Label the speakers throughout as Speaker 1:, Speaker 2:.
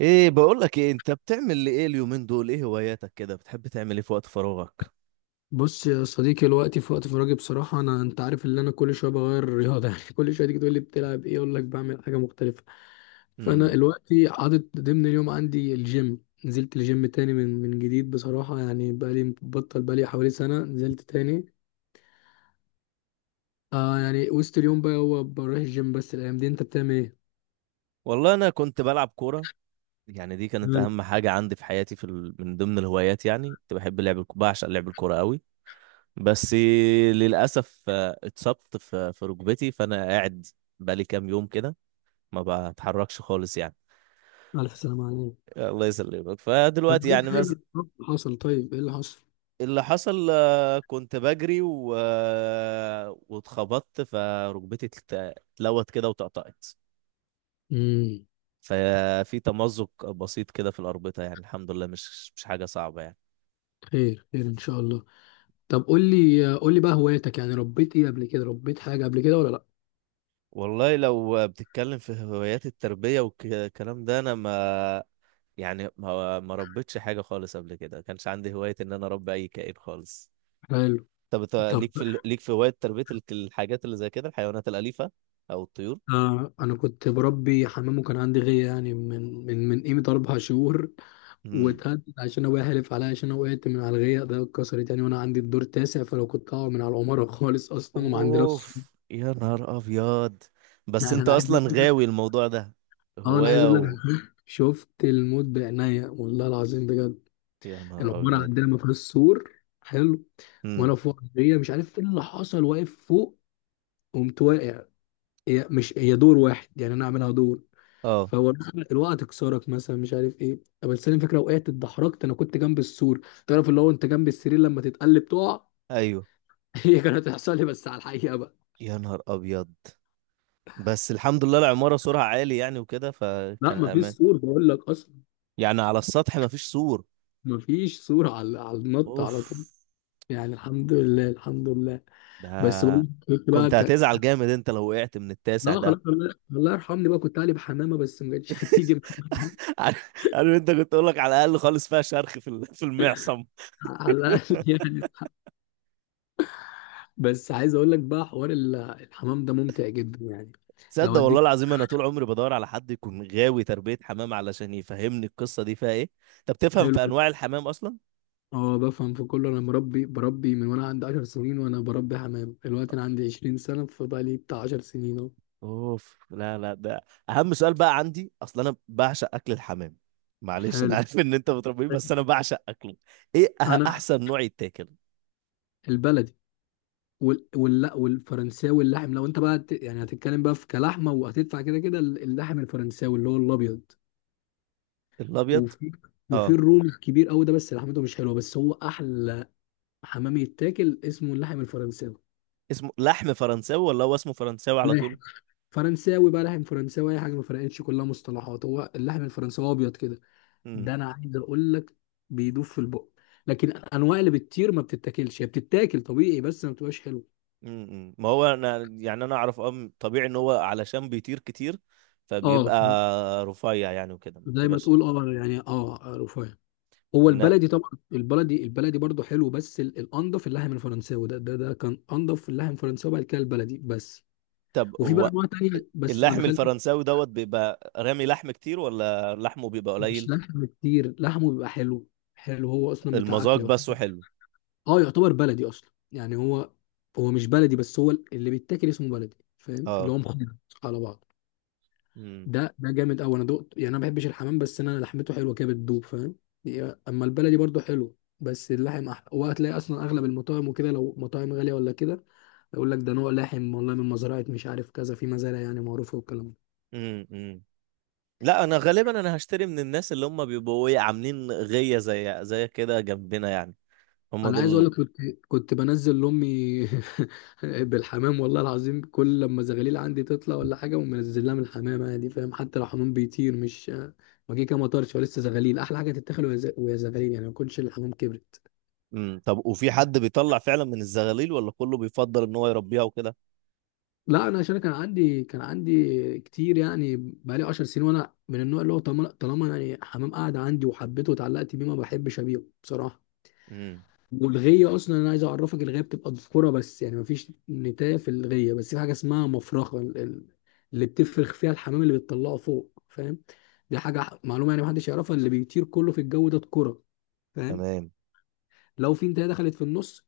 Speaker 1: ايه، بقول لك، ايه انت بتعمل ايه اليومين دول؟ ايه هواياتك كده؟ بتحب تعمل ايه في وقت فراغك؟
Speaker 2: بص يا صديقي الوقت في وقت فراغي بصراحة، أنا أنت عارف إن أنا كل شوية بغير الرياضة. يعني كل شوية تيجي تقول لي بتلعب إيه، أقول لك بعمل حاجة مختلفة. فأنا
Speaker 1: امم.
Speaker 2: الوقت حاطط ضمن اليوم عندي الجيم، نزلت الجيم تاني من جديد بصراحة، يعني بقالي بطل بقالي حوالي سنة نزلت تاني. آه يعني وسط اليوم بقى هو بروح الجيم، بس الأيام دي أنت بتعمل إيه؟
Speaker 1: والله انا كنت بلعب كوره. يعني دي كانت
Speaker 2: حلو.
Speaker 1: اهم حاجه عندي في حياتي، من ضمن الهوايات، يعني كنت بحب لعب الك- بعشق لعب الكوره قوي. بس للاسف اتصبت في ركبتي، فانا قاعد بقالي كام يوم كده ما بتحركش خالص يعني.
Speaker 2: ألف سلامة عليك.
Speaker 1: الله يسلمك، فدلوقتي
Speaker 2: طب إيه
Speaker 1: يعني.
Speaker 2: الخير اللي حصل؟ طيب إيه اللي حصل؟
Speaker 1: اللي حصل كنت بجري و... آه، واتخبطت فركبتي، اتلوت كده وتقطعت.
Speaker 2: امم.
Speaker 1: ففي تمزق بسيط كده في الأربطة، يعني الحمد لله مش حاجة صعبة يعني.
Speaker 2: خير خير إن شاء الله. طب قول لي قول لي بقى هواياتك، يعني ربيت ايه قبل كده، ربيت حاجة قبل كده ولا لا؟
Speaker 1: والله لو بتتكلم في هوايات التربية والكلام ده، أنا ما يعني ما ربيتش حاجة خالص قبل كده، ما كانش عندي هواية إن أنا أربي أي كائن خالص.
Speaker 2: حلو.
Speaker 1: طب إنت
Speaker 2: طب
Speaker 1: ليك ليك في هواية تربية الحاجات اللي زي كده، الحيوانات الأليفة أو الطيور؟
Speaker 2: آه انا كنت بربي حمام وكان عندي غيه، يعني من قيمة اربع شهور.
Speaker 1: مم.
Speaker 2: واتهدد عشان ابويا حلف عليا، عشان انا وقعت من على الغيه ده اتكسرت يعني، وانا عندي الدور تاسع، فلو كنت هقع من على العماره خالص اصلا، وما عندناش.
Speaker 1: اوف، يا نهار ابيض. بس
Speaker 2: يعني
Speaker 1: انت
Speaker 2: انا عايز
Speaker 1: اصلا
Speaker 2: اقول
Speaker 1: غاوي الموضوع ده.
Speaker 2: اه انا عايز
Speaker 1: هواية
Speaker 2: اقول لك،
Speaker 1: و...
Speaker 2: شفت الموت بعينيا والله العظيم بجد.
Speaker 1: يا نهار
Speaker 2: العماره
Speaker 1: ابيض.
Speaker 2: عندنا ما فيهاش سور. حلو.
Speaker 1: امم.
Speaker 2: وانا فوق الغيه مش عارف ايه اللي حصل، واقف فوق قمت واقع. هي مش هي دور واحد، يعني انا اعملها دور،
Speaker 1: اه.
Speaker 2: فهو مثلا الوقعه تكسرك مثلا مش عارف ايه. طب بس انا فاكره وقعت اتدحرجت، انا كنت جنب السور. تعرف اللي هو انت جنب السرير لما تتقلب تقع؟
Speaker 1: ايوه.
Speaker 2: هي كانت هتحصل لي بس على الحقيقه بقى.
Speaker 1: يا نهار ابيض. بس الحمد لله العمارة سورها عالي يعني وكده
Speaker 2: لا
Speaker 1: فكان
Speaker 2: مفيش
Speaker 1: امان.
Speaker 2: سور بقول لك اصلا.
Speaker 1: يعني على السطح مفيش سور.
Speaker 2: مفيش سور على النط
Speaker 1: اوف.
Speaker 2: على طول. يعني الحمد لله الحمد لله. بس بقول لك
Speaker 1: ده
Speaker 2: كنت بقى
Speaker 1: كنت هتزعل جامد انت لو وقعت من التاسع
Speaker 2: لا
Speaker 1: ده.
Speaker 2: خلاص الله الله يرحمني، بقى كنت قالب حمامه بس ما كانتش هتيجي معايا.
Speaker 1: عارف عارف، انت كنت اقول لك على الاقل خالص فيها شرخ في المعصم.
Speaker 2: على الاقل يعني. بس عايز اقول لك بقى حوار الحمام ده ممتع جدا يعني. لو
Speaker 1: تصدق والله
Speaker 2: اديك.
Speaker 1: العظيم، انا طول عمري بدور على حد يكون غاوي تربية حمام علشان يفهمني القصة دي فيها ايه. طب تفهم
Speaker 2: حلو
Speaker 1: في
Speaker 2: جدا.
Speaker 1: انواع الحمام اصلا؟
Speaker 2: اه بفهم في كله، انا مربي بربي من وانا عندي 10 سنين، وانا بربي حمام، دلوقتي انا عندي 20 سنه، فبقى لي بتاع 10 سنين اهو.
Speaker 1: اوف. لا لا، ده اهم سؤال بقى عندي اصلا، انا بعشق اكل الحمام. معلش، انا
Speaker 2: حلو.
Speaker 1: عارف ان انت بتربيه، بس انا بعشق اكله. ايه
Speaker 2: انا
Speaker 1: احسن نوع يتاكل؟
Speaker 2: البلدي، والفرنساوي اللحم. لو انت بقى يعني هتتكلم بقى في كلحمه وهتدفع كده كده، اللحم الفرنساوي اللي هو الابيض.
Speaker 1: الابيض.
Speaker 2: وفي وفي
Speaker 1: اه.
Speaker 2: الرومي الكبير قوي ده، بس لحمته مش حلوه، بس هو احلى حمام يتاكل اسمه اللحم الفرنساوي.
Speaker 1: اسمه لحم فرنساوي ولا هو اسمه فرنساوي على طول؟
Speaker 2: لاحق. فرنساوي بقى لحم فرنساوي، اي حاجه ما فرقتش، كلها مصطلحات، هو اللحم الفرنساوي ابيض كده.
Speaker 1: امم
Speaker 2: ده انا عايز اقول لك، بيدوب في البق. لكن الانواع اللي بتطير ما بتتاكلش، هي بتتاكل طبيعي بس ما بتبقاش حلوه.
Speaker 1: ما هو انا يعني انا اعرف طبيعي ان هو علشان بيطير كتير
Speaker 2: اه
Speaker 1: فبيبقى
Speaker 2: ف-
Speaker 1: رفيع يعني وكده ما
Speaker 2: زي ما
Speaker 1: بتبقاش.
Speaker 2: تقول، اه يعني اه رفاهي. هو
Speaker 1: إن-
Speaker 2: البلدي طبعا، البلدي البلدي برضه حلو، بس الانضف اللحم الفرنساوي ده، ده كان انضف، اللحم الفرنساوي بعد كده البلدي بس.
Speaker 1: طب
Speaker 2: وفي بقى
Speaker 1: هو
Speaker 2: انواع تانية بس ما
Speaker 1: اللحم
Speaker 2: دخلت.
Speaker 1: الفرنساوي دوت بيبقى رامي لحم كتير ولا لحمه بيبقى
Speaker 2: مش
Speaker 1: قليل؟
Speaker 2: لحم كتير، لحمه بيبقى حلو، حلو هو اصلا بتاع
Speaker 1: المذاق
Speaker 2: اكل.
Speaker 1: بس وحلو.
Speaker 2: اه يعتبر بلدي اصلا يعني. هو مش بلدي، بس هو اللي بيتاكل اسمه بلدي، فاهم؟ اللي
Speaker 1: اه.
Speaker 2: هو مخلط على بعض.
Speaker 1: امم
Speaker 2: ده جامد قوي، انا دقت يعني، انا ما بحبش الحمام، بس انا لحمته حلوه كده بتدوب، فاهم؟ اما البلدي برضو حلو، بس اللحم وهتلاقي اصلا اغلب المطاعم وكده، لو مطاعم غاليه ولا كده، يقول لك ده نوع لحم والله من مزرعه مش عارف، كذا في مزارع يعني معروفه والكلام.
Speaker 1: أمم. لا، انا غالبا انا هشتري من الناس اللي هم بيبقوا ايه عاملين غية زي كده جنبنا يعني، هم
Speaker 2: انا عايز اقول
Speaker 1: دول.
Speaker 2: لك، كنت بنزل لامي بالحمام، والله العظيم. كل لما زغاليل عندي تطلع ولا حاجه، ومنزل لها من الحمام عادي، فاهم؟ حتى لو حمام بيطير مش ما جه كده مطرش، ولسه زغاليل، احلى حاجه تتاكل وهي وهي زغاليل يعني، ما يكونش الحمام كبرت.
Speaker 1: امم. طب وفي حد بيطلع فعلا من الزغاليل ولا كله بيفضل ان هو يربيها وكده؟
Speaker 2: لا انا عشان كان عندي كتير يعني، بقالي 10 سنين، وانا من النوع اللي هو طالما طالما يعني حمام قاعد عندي وحبيته واتعلقت بيه ما بحبش ابيعه بصراحه.
Speaker 1: امم.
Speaker 2: والغيه اصلا انا عايز اعرفك، الغيه بتبقى ذكوره بس يعني، مفيش نتايه في الغيه، بس في حاجه اسمها مفرخه اللي بتفرخ فيها الحمام، اللي بتطلعه فوق، فاهم؟ دي حاجه معلومه يعني محدش يعرفها، اللي بيطير كله في الجو ده ذكوره، فاهم؟
Speaker 1: تمام.
Speaker 2: لو في نتايه دخلت في النص،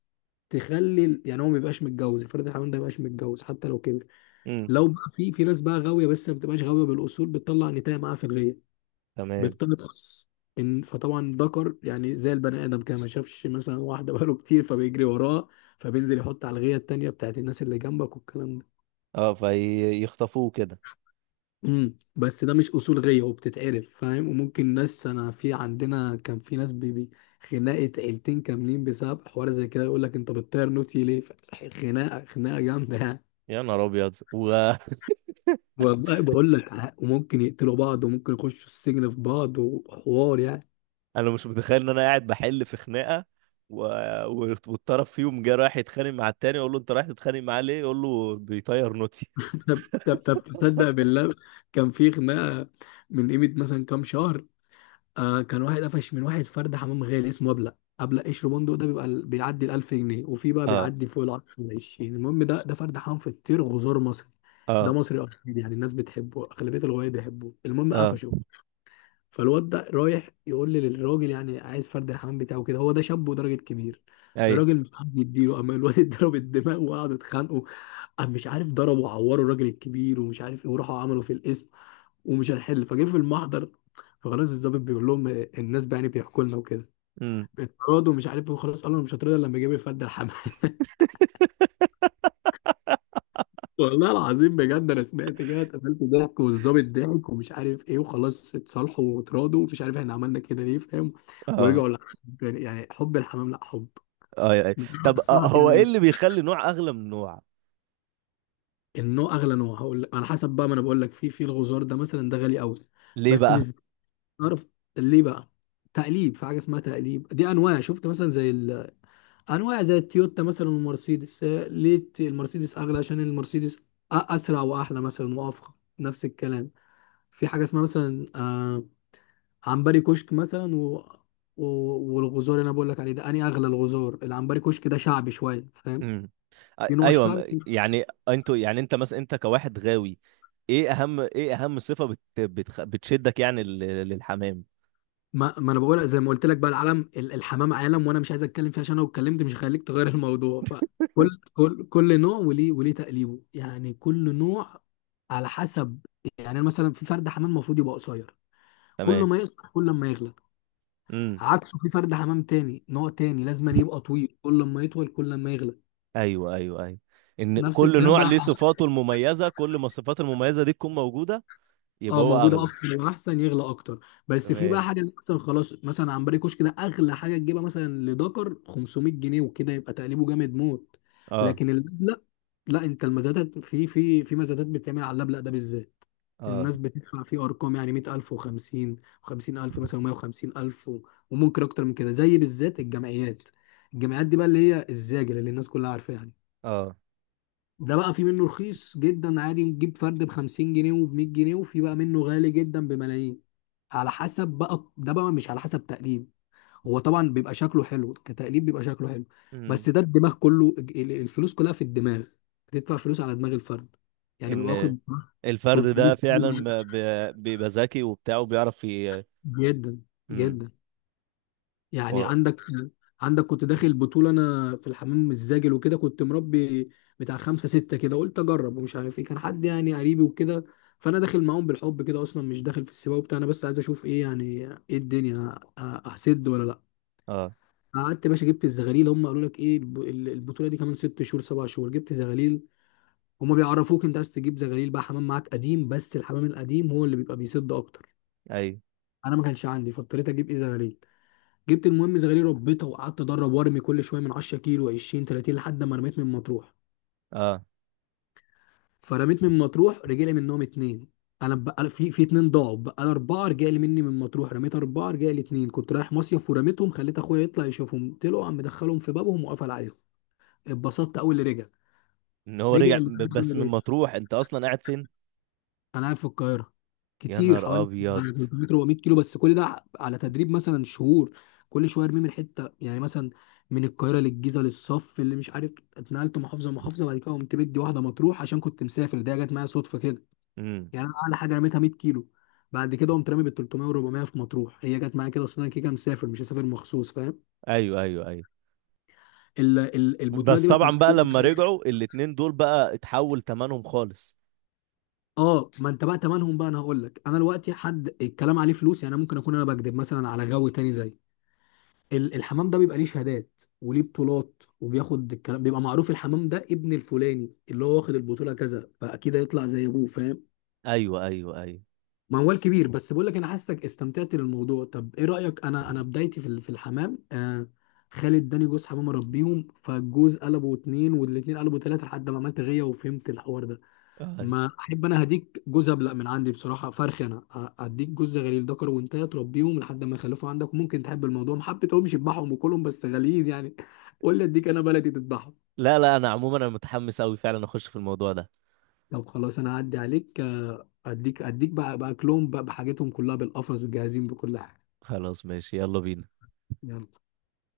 Speaker 2: تخلي يعني هو ما يبقاش متجوز، افرض الحمام ده ما يبقاش متجوز حتى لو كبر.
Speaker 1: امم.
Speaker 2: لو بقى في ناس بقى غاويه، بس ما بتبقاش غاويه بالاصول، بتطلع نتايه معاها في الغيه
Speaker 1: تمام.
Speaker 2: بتقص، ان فطبعا ذكر، يعني زي البني ادم كده، ما شافش مثلا واحده بقاله كتير فبيجري وراها، فبينزل يحط على الغيه التانيه بتاعت الناس اللي جنبك والكلام ده.
Speaker 1: اه، فيخطفوه كده.
Speaker 2: بس ده مش اصول غيه، وبتتعرف فاهم، وممكن ناس، انا في عندنا كان في ناس بيبي خناقه عيلتين كاملين بسبب حوار زي كده، يقول لك انت بتطير نوتي ليه خناقه خناقه جامده يعني.
Speaker 1: يا نهار ابيض
Speaker 2: والله بقول لك، وممكن يقتلوا بعض، وممكن يخشوا السجن في بعض وحوار يعني.
Speaker 1: انا مش متخيل ان انا قاعد بحل في خناقه. و... والطرف فيهم جه رايح يتخانق مع التاني، اقول له انت رايح تتخانق معاه ليه؟ يقول له بيطير نوتي.
Speaker 2: طب تصدق بالله، كان في خناقه من قيمه مثلا كام شهر، آه، كان واحد قفش من واحد فرد حمام غالي اسمه ابلق، قشر بندق، ده بيبقى بيعدي ال 1000 جنيه، وفي بقى
Speaker 1: اه
Speaker 2: بيعدي فوق ال 10 20، المهم ده فرد حمام في الطير، وزار مصري. ده
Speaker 1: اه
Speaker 2: مصري اصيل يعني، الناس بتحبه، اغلبيه الغوايه بيحبوه، المهم
Speaker 1: اه
Speaker 2: قفشه. فالواد ده رايح يقول لي للراجل، يعني عايز فرد الحمام بتاعه كده، هو ده شاب وراجل كبير.
Speaker 1: اي.
Speaker 2: الراجل مش عارف يديله، اما الواد اتضرب الدماغ وقعدوا يتخانقوا. قام مش عارف ضربوا وعوروا الراجل الكبير ومش عارف ايه، وراحوا عملوا في القسم، ومش هنحل فجه في المحضر. فخلاص الضابط بيقول لهم الناس بقى يعني بيحكوا لنا وكده،
Speaker 1: امم.
Speaker 2: اتراضوا ومش عارف ايه، وخلاص قالوا أنا مش هترضى إلا لما يجيب لي فرد الحمام. والله العظيم بجد، انا سمعت كده اتقفلت ضحك، والظابط ضحك ومش عارف ايه، وخلاص اتصالحوا واتراضوا ومش عارف احنا عملنا كده ليه، فاهم؟
Speaker 1: اه
Speaker 2: ورجعوا للحب يعني، يعني حب الحمام، لا حب.
Speaker 1: اه اي. طب
Speaker 2: بنصحك
Speaker 1: هو
Speaker 2: يعني
Speaker 1: ايه
Speaker 2: ان
Speaker 1: اللي بيخلي نوع اغلى من نوع؟
Speaker 2: النوع اغلى نوع، هقول لك على حسب بقى، ما انا بقول لك، في الغزار ده مثلا ده غالي قوي،
Speaker 1: ليه
Speaker 2: بس
Speaker 1: بقى؟
Speaker 2: مش عارف ليه بقى. تقليب، في حاجه اسمها تقليب، دي انواع، شفت مثلا زي انواع زي التويوتا مثلا والمرسيدس. آه، ليه المرسيدس اغلى؟ عشان المرسيدس اسرع واحلى مثلا وافخم، نفس الكلام. في حاجه اسمها مثلا آه عنبري كشك مثلا، و... والغزار اللي انا بقول لك عليه ده اني اغلى الغزار، العنبري كشك ده شعبي شويه، فاهم؟
Speaker 1: امم.
Speaker 2: في نوع
Speaker 1: ايوه،
Speaker 2: الشعبي.
Speaker 1: يعني انتوا يعني انت مثلا انت كواحد غاوي. ايه اهم صفه بتشدك يعني للحمام؟
Speaker 2: ما انا بقول زي ما قلت لك بقى، العالم الحمام عالم، وانا مش عايز اتكلم فيه عشان لو اتكلمت مش هخليك تغير الموضوع. فكل كل كل نوع وليه تقليبه يعني، كل نوع على حسب. يعني أنا مثلا في فرد حمام المفروض يبقى قصير، كل
Speaker 1: تمام.
Speaker 2: ما يقصر كل ما يغلى.
Speaker 1: امم.
Speaker 2: عكسه في فرد حمام تاني نوع تاني، لازم أن يبقى طويل، كل ما يطول كل ما يغلى،
Speaker 1: ايوه ايوه ايوه. ان
Speaker 2: نفس
Speaker 1: كل
Speaker 2: الكلام
Speaker 1: نوع
Speaker 2: بقى.
Speaker 1: ليه صفاته المميزه، كل ما الصفات المميزه دي تكون موجوده
Speaker 2: اه
Speaker 1: يبقى هو
Speaker 2: موجوده
Speaker 1: اغلى.
Speaker 2: اكتر واحسن يغلى اكتر. بس في بقى
Speaker 1: تمام.
Speaker 2: حاجه، اللي مثلا خلاص مثلا عنبري كشك ده اغلى حاجه تجيبها مثلا لدكر 500 جنيه وكده، يبقى تقليبه جامد موت.
Speaker 1: اه
Speaker 2: لكن اللبلق، لا انت المزادات في مزادات بتتعمل على اللبلق ده بالذات.
Speaker 1: اه
Speaker 2: الناس بتدفع فيه ارقام يعني 100000 و50 و50000 مثلا و150000 وممكن اكتر من كده، زي بالذات الجمعيات. الجمعيات دي بقى اللي هي الزاجل، اللي الناس كلها عارفاها.
Speaker 1: اه.
Speaker 2: ده بقى في منه رخيص جدا عادي، نجيب فرد ب 50 جنيه وب 100 جنيه، وفي بقى منه غالي جدا بملايين، على حسب بقى، ده بقى مش على حسب تقليد. هو طبعا بيبقى شكله حلو، كتقليد بيبقى شكله حلو،
Speaker 1: امم.
Speaker 2: بس ده الدماغ كله، الفلوس كلها في الدماغ، بتدفع فلوس على دماغ الفرد يعني، بيبقى
Speaker 1: ان
Speaker 2: واخد
Speaker 1: الفرد ده
Speaker 2: 300 جنيه
Speaker 1: فعلا بيبقى ذكي وبتاع وبيعرف.
Speaker 2: جدا
Speaker 1: امم.
Speaker 2: جدا يعني.
Speaker 1: و...
Speaker 2: عندك، كنت داخل بطولة أنا في الحمام الزاجل وكده، كنت مربي بتاع خمسة ستة كده، قلت أجرب ومش عارف إيه، كان حد يعني قريبي وكده. فأنا داخل معاهم بالحب كده أصلا، مش داخل في السباق وبتاع، أنا بس عايز أشوف إيه يعني، إيه الدنيا أسد ولا لأ.
Speaker 1: اه
Speaker 2: قعدت يا باشا جبت الزغاليل، هم قالوا لك إيه البطولة دي كمان ست شهور سبع شهور، جبت زغاليل. هم بيعرفوك أنت عايز تجيب زغاليل بقى، حمام معاك قديم، بس الحمام القديم هو اللي بيبقى بيسد أكتر.
Speaker 1: ايوه
Speaker 2: أنا ما كانش عندي فاضطريت أجيب إيه زغاليل، جبت المهم زغالية ربيتها، وقعدت ادرب وارمي كل شويه من 10 كيلو 20 30 لحد ما رميت من مطروح.
Speaker 1: اه.
Speaker 2: فرميت من مطروح رجع لي منهم اتنين. انا بقى في اتنين ضاعوا بقى، أنا اربعه رجع لي مني من مطروح، رميت اربعه رجع لي اتنين. كنت رايح مصيف ورميتهم، خليت اخويا يطلع يشوفهم، طلعوا عم مدخلهم في بابهم وقفل عليهم، اتبسطت اول اللي رجع.
Speaker 1: ان هو
Speaker 2: رجع
Speaker 1: رجع
Speaker 2: اللي
Speaker 1: بس من مطروح، انت اصلا قاعد فين؟
Speaker 2: انا قاعد في القاهره،
Speaker 1: يا
Speaker 2: كتير
Speaker 1: نهار
Speaker 2: حوالي
Speaker 1: ابيض.
Speaker 2: 300 400 كيلو، بس كل ده على تدريب مثلا شهور، كل شويه ارميه من حته يعني، مثلا من القاهره للجيزه للصف اللي مش عارف، اتنقلت محافظه محافظه بعد كده قمت بدي واحده مطروح عشان كنت مسافر، ده جت معايا صدفه كده.
Speaker 1: امم.
Speaker 2: يعني انا اعلى حاجه رميتها 100 كيلو، بعد كده قمت رامي بال 300 و400 في مطروح، هي جت معايا كده، اصل انا كده كده مسافر مش هسافر مخصوص، فاهم؟
Speaker 1: ايوه ايوه ايوه.
Speaker 2: البطوله
Speaker 1: بس
Speaker 2: دي بقى كانت،
Speaker 1: طبعا بقى لما رجعوا الاتنين دول بقى اتحول تمنهم خالص.
Speaker 2: اه ما انت بقى تمنهم بقى، انا هقول لك، انا دلوقتي حد الكلام عليه فلوس يعني، أنا ممكن اكون انا بكذب مثلا على غاوي تاني، زي الحمام ده بيبقى ليه شهادات وليه بطولات، وبياخد الكلام بيبقى معروف، الحمام ده ابن الفلاني اللي هو واخد البطولة كذا، فأكيد هيطلع زي أبوه، فاهم؟
Speaker 1: ايوه ايوه ايوه.
Speaker 2: موال كبير بس بقول لك، أنا حاسك استمتعت بالموضوع، طب إيه رأيك؟ أنا بدايتي في في الحمام، آه، خالد اداني جوز حمام أربيهم، فالجوز قلبوا اتنين والاتنين قلبوا تلاتة لحد ما عملت غية وفهمت الحوار ده.
Speaker 1: آه.
Speaker 2: ما احب انا هديك جوز ابلق من عندي بصراحه فرخ، انا اديك جوز غليل ذكر، وانت تربيهم لحد ما يخلفوا عندك، وممكن تحب الموضوع، ما حبيتهمش اذبحهم وكلهم، بس غاليين يعني. قول لي اديك انا بلدي تذبحهم.
Speaker 1: لا لا، انا عموما انا متحمس قوي فعلا اخش في الموضوع ده.
Speaker 2: طب خلاص انا هعدي عليك آه، اديك بقى باكلهم بقى، بحاجتهم كلها بالقفص وجاهزين بكل حاجه.
Speaker 1: خلاص ماشي، يلا بينا.
Speaker 2: يلا.